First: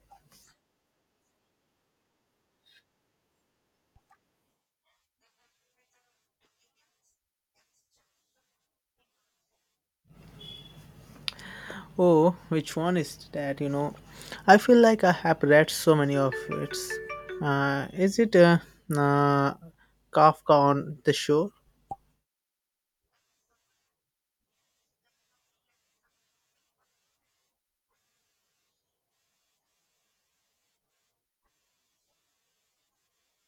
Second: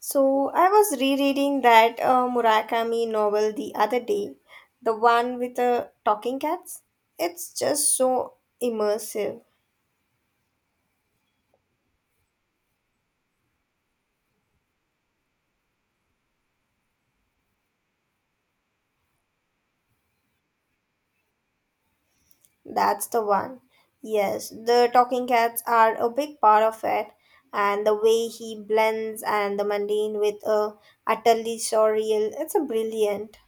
So I was rereading that Murakami novel the other day, the one with the talking cats. It's just so immersive. Oh, which one is that? I feel like I have read so many of its. Is it uh, Kafka on the Shore? That's the one. Yes, the talking cats are a big part of it, and the way he blends and the mundane with a utterly surreal. It's a brilliant.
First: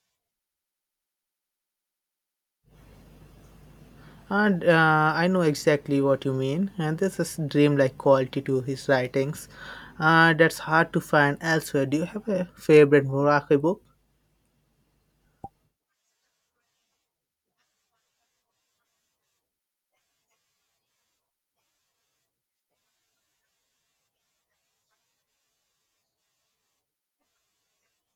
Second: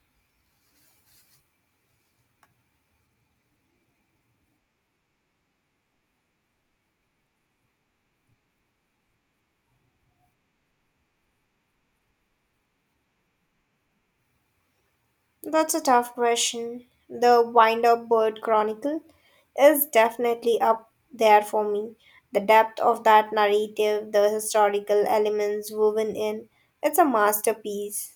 And I know exactly what you mean. And this is dreamlike quality to his writings. That's hard to find elsewhere. Do you have a favorite Murakami book? That's a tough question. The Wind Up Bird Chronicle is definitely up there for me. The depth of that narrative, the historical elements woven in, it's a masterpiece.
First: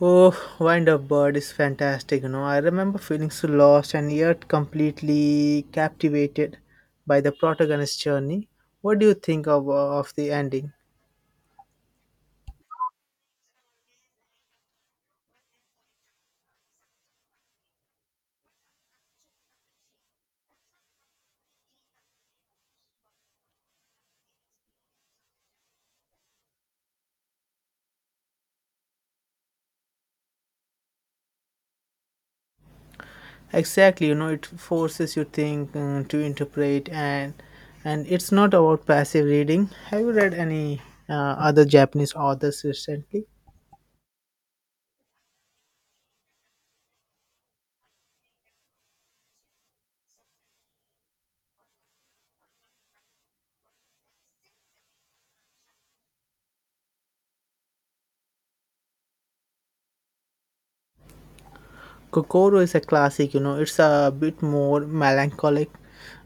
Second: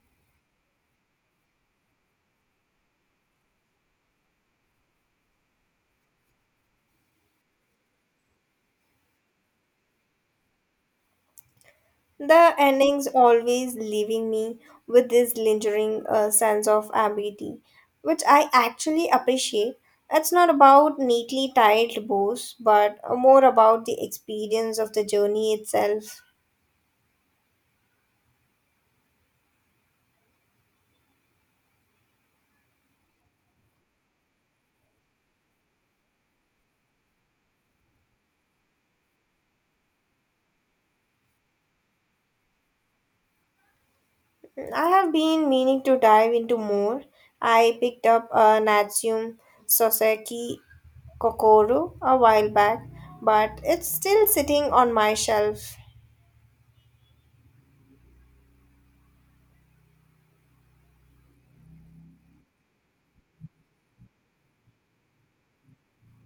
Oh, Wind Up Bird is fantastic, I remember feeling so lost and yet completely captivated by the protagonist's journey. What do you think of the ending? The endings always leaving me with this lingering sense of ambiguity, which I actually appreciate. It's not about neatly tied bows, but more about the experience of the journey itself. Exactly, it forces you think to interpret and it's not about passive reading. Have you read any uh, other Japanese authors recently? I have been meaning to dive into more. I picked up a Natsume Soseki Kokoro a while back, but it's still sitting on my shelf. Kokoro is a classic, it's a bit more melancholic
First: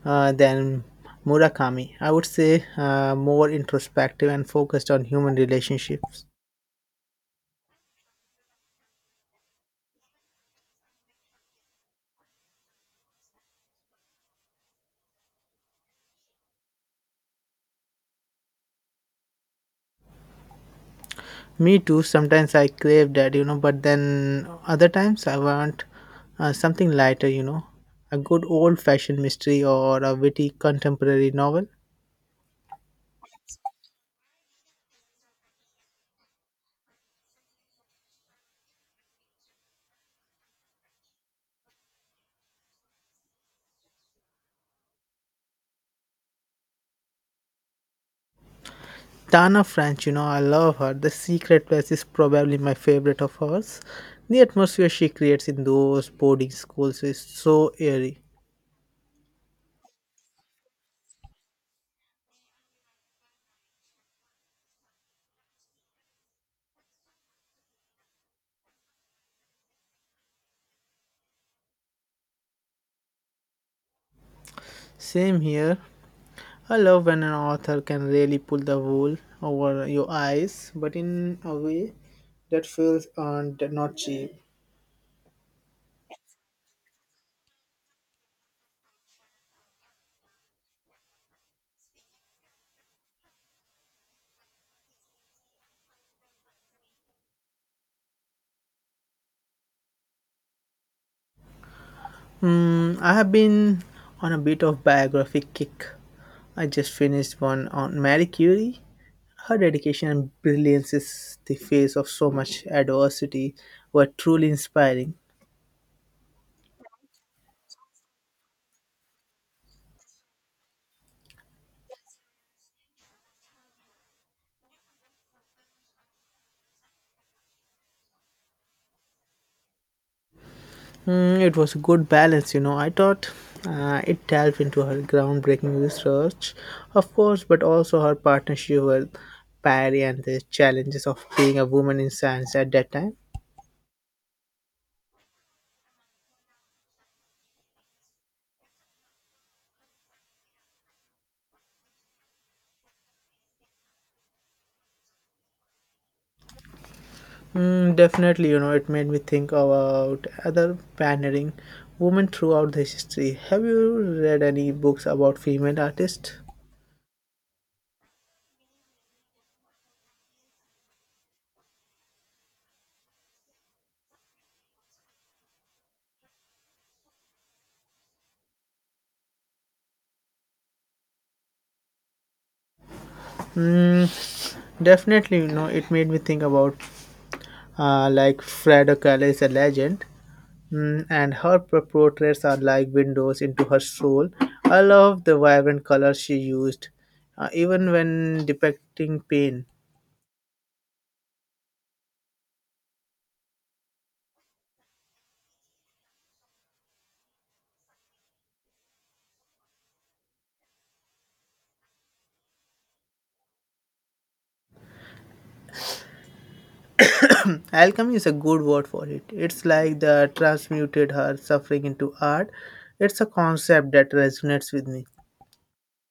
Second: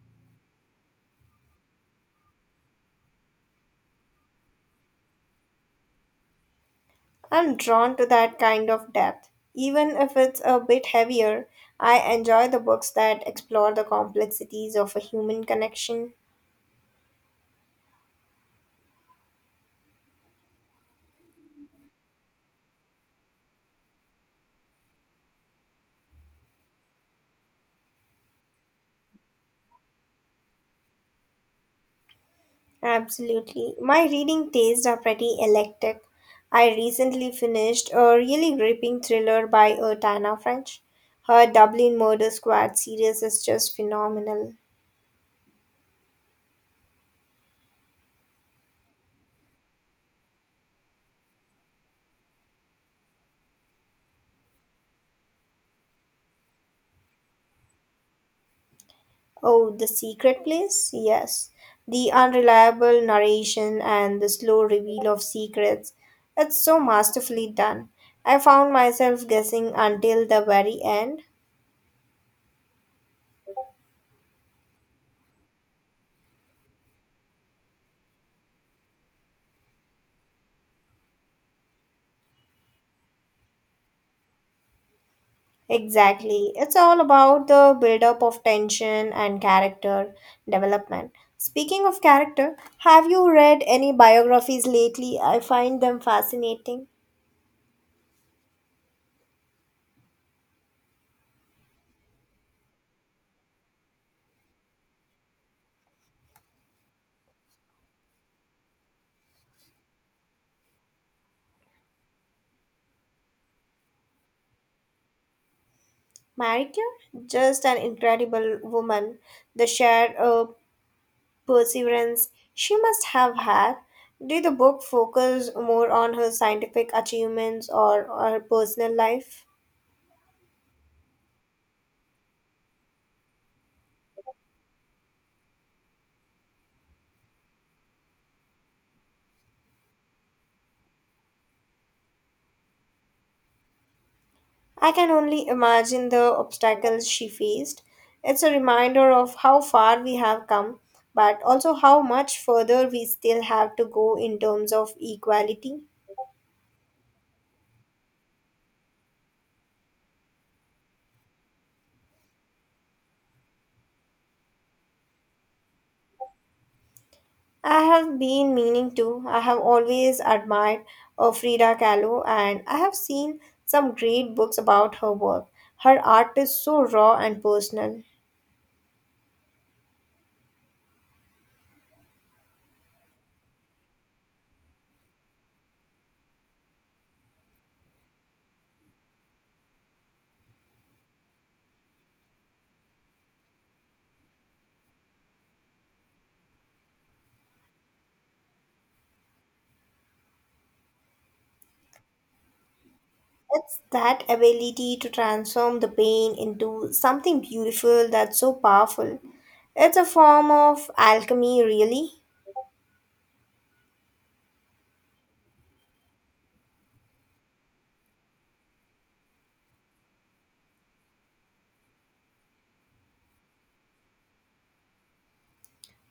than Murakami. I would say more introspective and focused on human relationships. I'm drawn to that kind of depth. Even if it's a bit heavier, I enjoy the books that explore the complexities of a human connection. Me too, sometimes I crave that, but then other times I want something lighter, a good old fashioned mystery or a witty contemporary novel. Absolutely. My reading tastes are pretty eclectic. I recently finished a really gripping thriller by Tana French. Her Dublin Murder Squad series is just phenomenal. Tana French, I love her. The Secret Place is probably my favorite of hers. The atmosphere she creates in those boarding schools is so eerie. Oh, The Secret Place? Yes. The unreliable narration and the slow reveal of secrets. It's so masterfully done. I found myself guessing until the very end. Same here. I love when an author can really pull the wool over your eyes, but in a way that feels earned, not cheap. Exactly. It's all about the buildup of tension and character development. Speaking of character, have you read any biographies lately? I find them fascinating. Hmm, I have been on a bit of biography kick. I just finished one on Marie Curie. Her dedication and brilliance is the face of so much adversity were truly inspiring. Marie Curie, just an incredible woman. The sheer perseverance she must have had. Did the book focus more on her scientific achievements or her personal life? Hmm, it was a good balance, I thought it delved into her groundbreaking research, of course, but also her partnership with Parry and the challenges of being a woman in science at that time. I can only imagine the obstacles she faced. It's a reminder of how far we have come, but also how much further we still have to go in terms of equality. Mm, definitely, it made me think about other pioneering women throughout the history. Have you read any books about female artists? I have been meaning to. I have always admired Frida Kahlo, and I have seen some great books about her work. Her art is so raw and personal. Mm, definitely, it made me think about like Frida Kahlo is a legend, mm, and her portraits are like windows into her soul. I love the vibrant colors she used, even when depicting pain. It's that ability to transform the pain into something beautiful that's so powerful. It's a form of alchemy, really. Alchemy is a good word for it. It's like the transmuted her suffering into art. It's a concept that resonates with me.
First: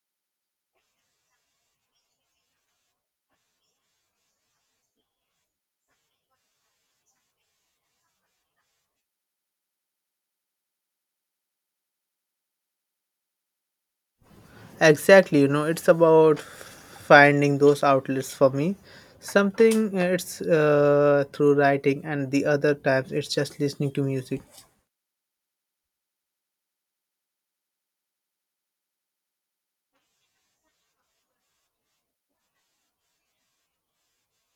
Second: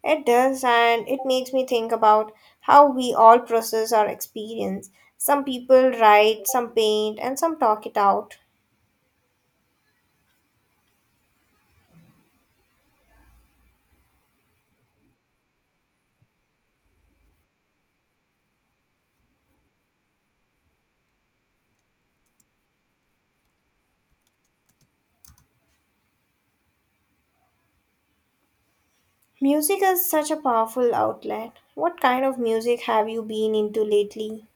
It does, and it makes me think about how we all process our experience. Some people write, some paint, and some talk it out. Exactly, it's about finding those outlets for me. Something it's through writing, and the other times it's just listening to music. Music is such a powerful outlet. What kind of music have you been into lately?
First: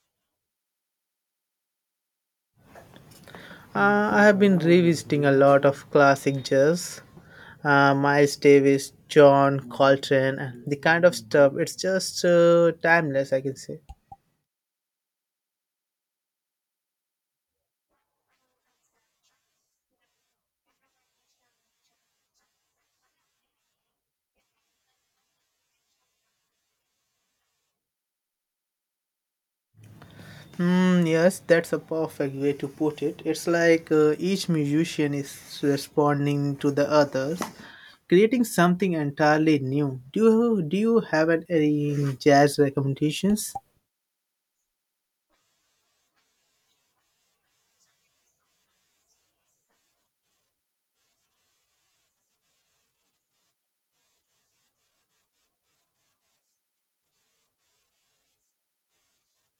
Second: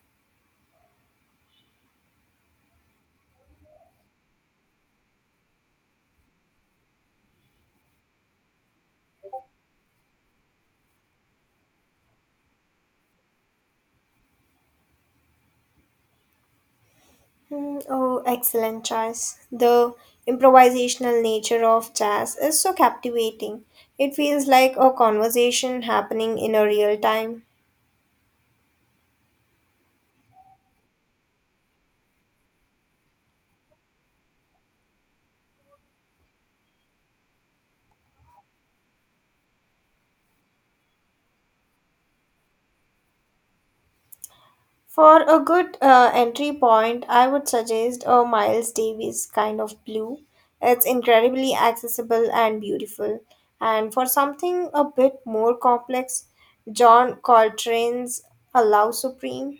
I have been revisiting a lot of classic jazz. Miles Davis, John Coltrane, and the kind of stuff. It's just timeless, I can say. Mm, oh, excellent choice. The improvisational nature of jazz is so captivating. It feels like a conversation happening in a real time. Hmm, yes, that's a perfect way to put it. It's like each musician is responding to the others, creating something entirely new. Do you have any jazz recommendations? For a good entry point, I would suggest a Miles Davis kind of blue. It's incredibly accessible and beautiful. And for something a bit more complex, John Coltrane's Allow Supreme.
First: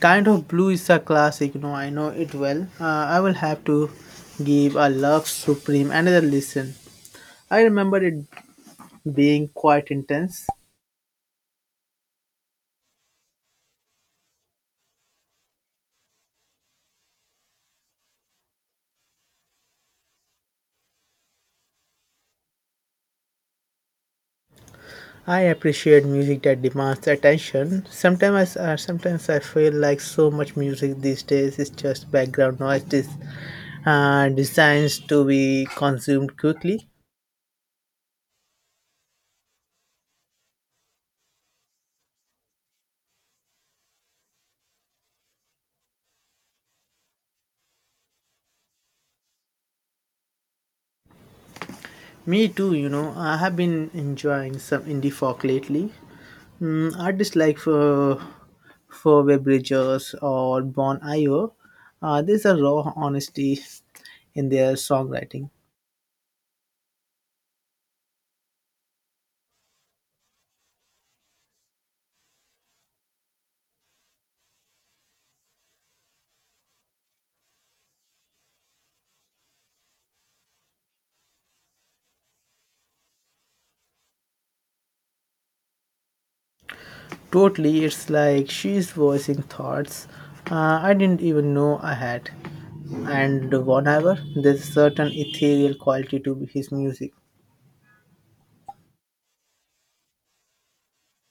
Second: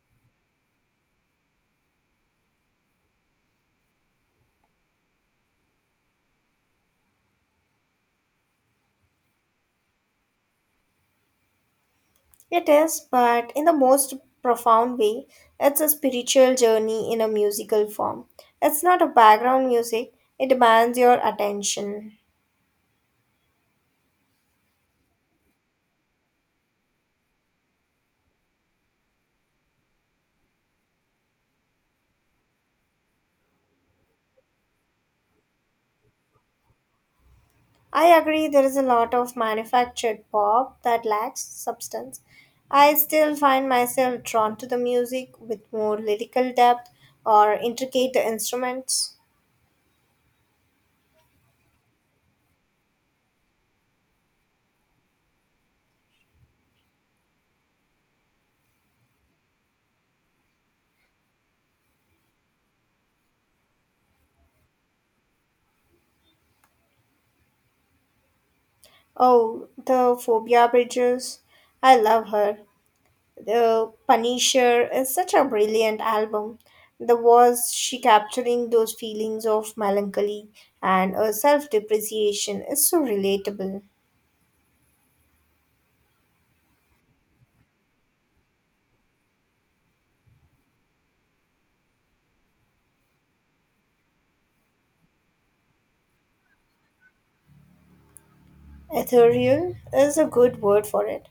Kind of Blue is a classic. No, I know it well. I will have to give a Love Supreme another listen. I remember it being quite intense. It is, but in the most profound way, it's a spiritual journey in a musical form. It's not a background music, it demands your attention. I appreciate music that demands attention. Sometimes, sometimes I feel like so much music these days is just background noise. This designed to be consumed quickly. I agree, there is a lot of manufactured pop that lacks substance. I still find myself drawn to the music with more lyrical depth or intricate instruments. Me too, I have been enjoying some indie folk lately. Mm, artists like for Web Bridges or Bon Iver. There's a raw honesty in their songwriting. Oh, the Phobia Bridges. I love her. The Punisher is such a brilliant album. The was she capturing those feelings of melancholy and a self depreciation is so relatable. Totally, it's like she's voicing thoughts I didn't even know I had. And whatever, there's a certain ethereal quality to his music. Ethereal is a good word for it.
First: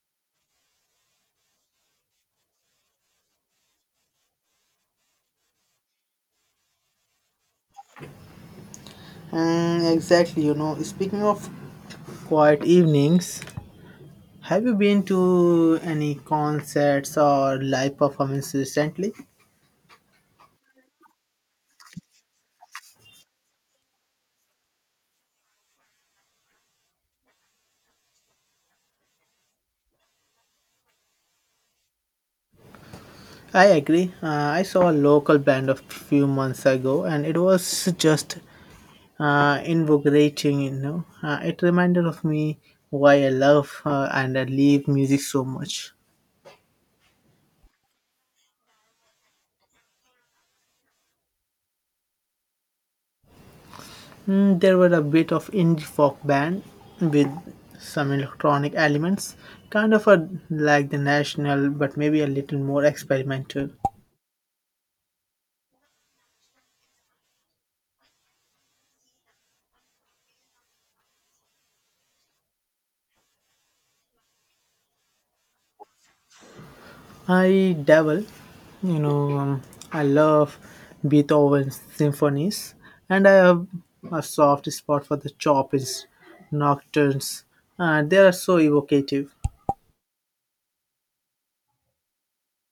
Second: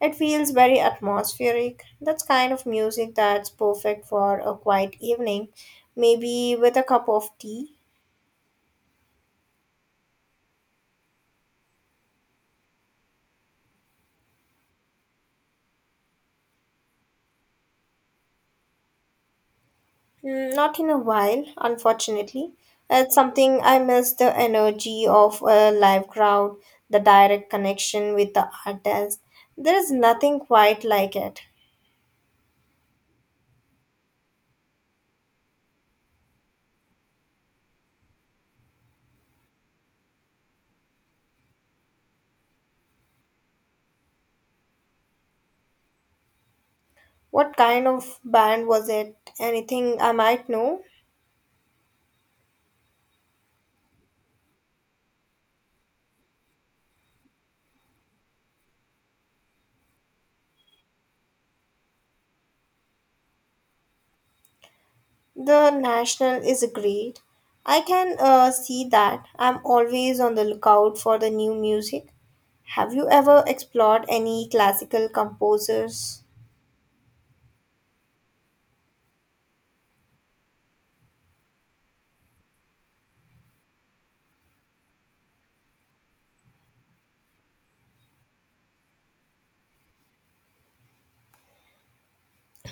It feels very atmospheric. That's kind of music that's perfect for a quiet evening, maybe with a cup of tea. Mm, exactly, Speaking of quiet evenings, have you been to any concerts or live performances recently? Mm, not in a while, unfortunately. It's something I miss the energy of a live crowd, the direct connection with the artist. There is nothing quite like it. I agree. I saw a local band a few months ago and it was just invigorating, it reminded of me why I love and I live music so much. What kind of band was it? Anything I might know? Mm, there were a bit of indie folk band with some electronic elements, kind of a, like the national, but maybe a little more experimental. The National is great. I can see that. I'm always on the lookout for the new music. Have you ever explored any classical composers? I dabble, you know, um, I love Beethoven's symphonies, and I have a soft spot for the Chopin's nocturnes. They are so evocative.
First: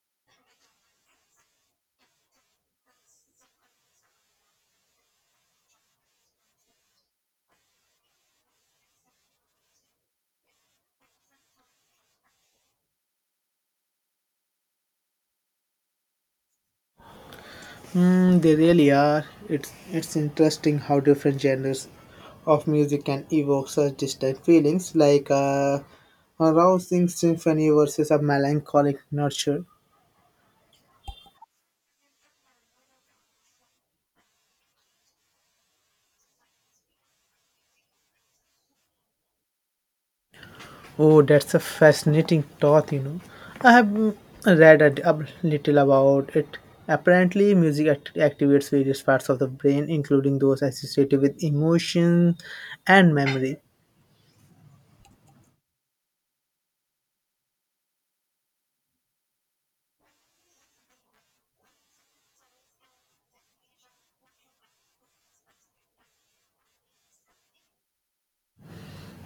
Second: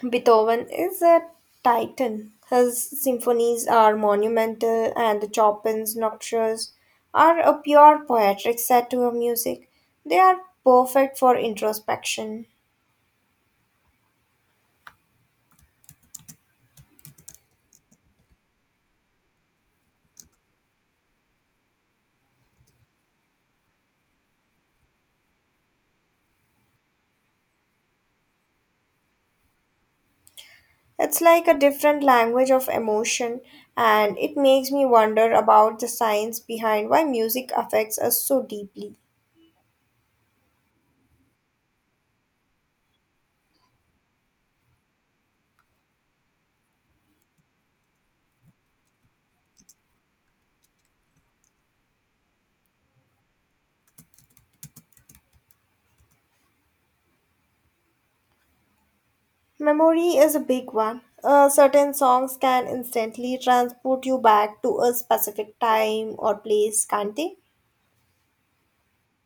Beethoven is a titan. His symphonies are monumental, and Chopin's nocturnes are a pure poetic satire of music. They are perfect for introspection. Mm, they really are. It's interesting how different genres of music can evoke such distinct feelings, like a rousing symphony versus a melancholic nurture. It's like a different language of emotion, and it makes me wonder about the science behind why music affects us so deeply. Oh, that's a fascinating thought, I have mm, read a, a little about it. Apparently, music activates various parts of the brain, including those associated with emotion and memory. Memory is a big one. Certain songs can instantly transport you back to a specific time or place, can't they?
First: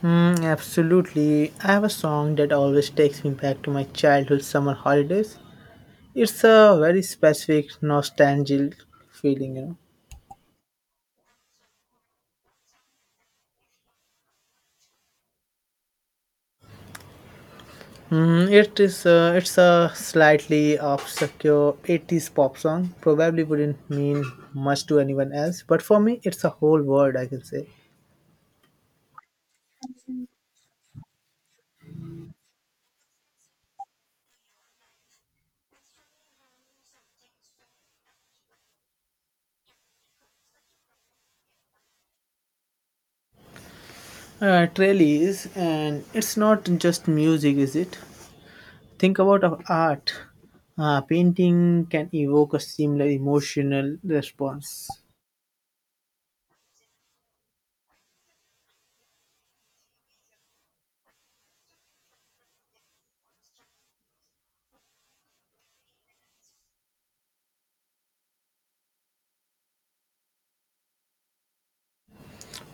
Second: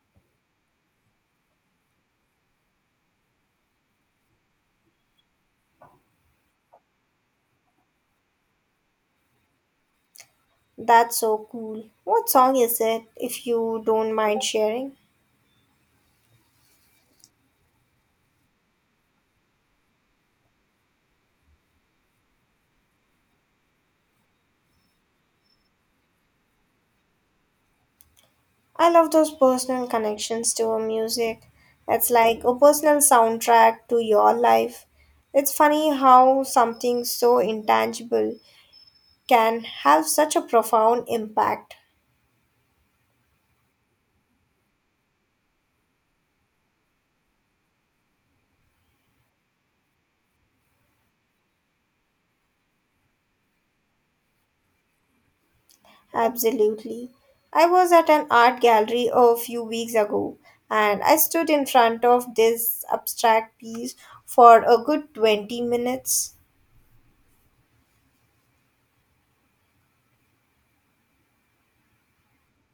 Mm, absolutely. I have a song that always takes me back to my childhood summer holidays. It's a very specific nostalgic feeling, That's so cool. What song is it, if you don't mind sharing? Mm, it is it's a slightly obscure 80s pop song. Probably wouldn't mean much to anyone else, but for me it's a whole world I can say. I love those personal connections to a music. It's like a personal soundtrack to your life. It's funny how something so intangible can have such a profound impact. It really is, and it's not just music, is it? Think about of art. Painting can evoke a similar emotional response. Absolutely. I was at an art gallery a few weeks ago and I stood in front of this abstract piece for a good 20 minutes.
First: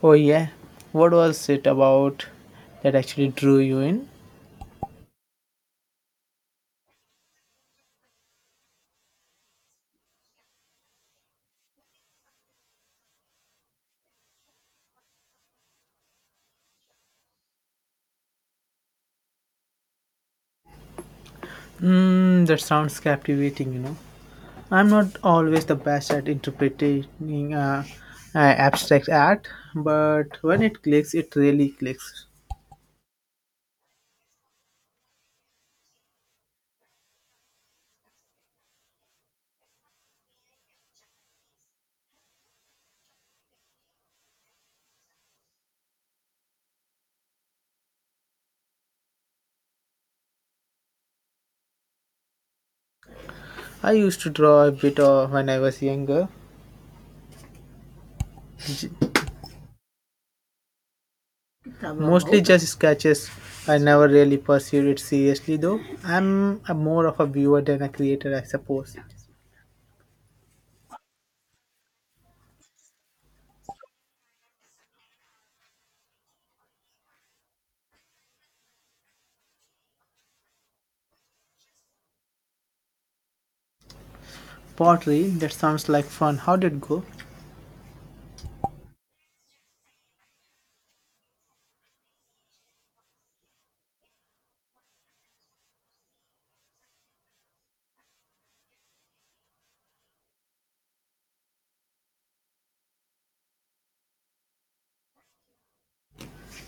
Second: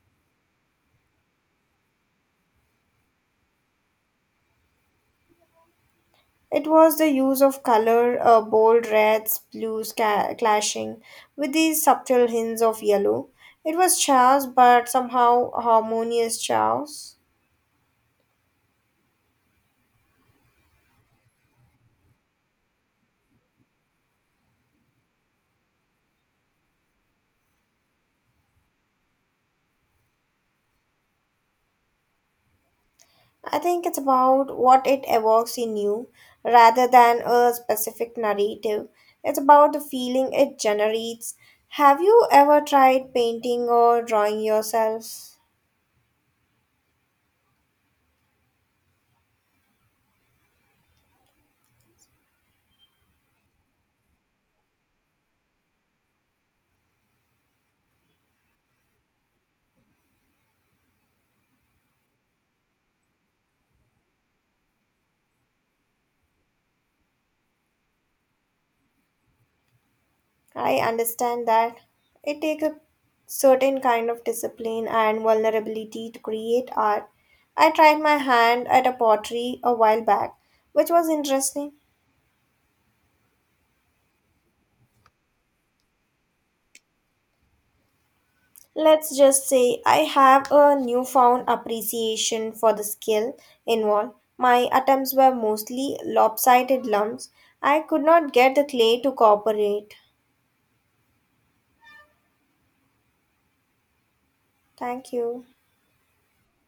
Oh yeah, what was it about that actually drew you in? It was the use of color, bold reds, blues clashing with these subtle hints of yellow. It was chaos, but somehow harmonious chaos. Mm, that sounds captivating, I'm not always the best at interpreting abstract art, but when it clicks, it really clicks. I think it's about what it evokes in you rather than a specific narrative. It's about the feeling it generates. Have you ever tried painting or drawing yourself? I used to draw a bit of when I was younger, mostly just sketches. I never really pursued it seriously though. I'm a more of a viewer than a creator, I suppose. I understand that it takes a certain kind of discipline and vulnerability to create art. I tried my hand at a pottery a while back, which was interesting. Pottery, that sounds like fun. How did it go? Let's just say I have a newfound appreciation for the skill involved. My attempts were mostly lopsided lumps. I could not get the clay to cooperate. Thank you.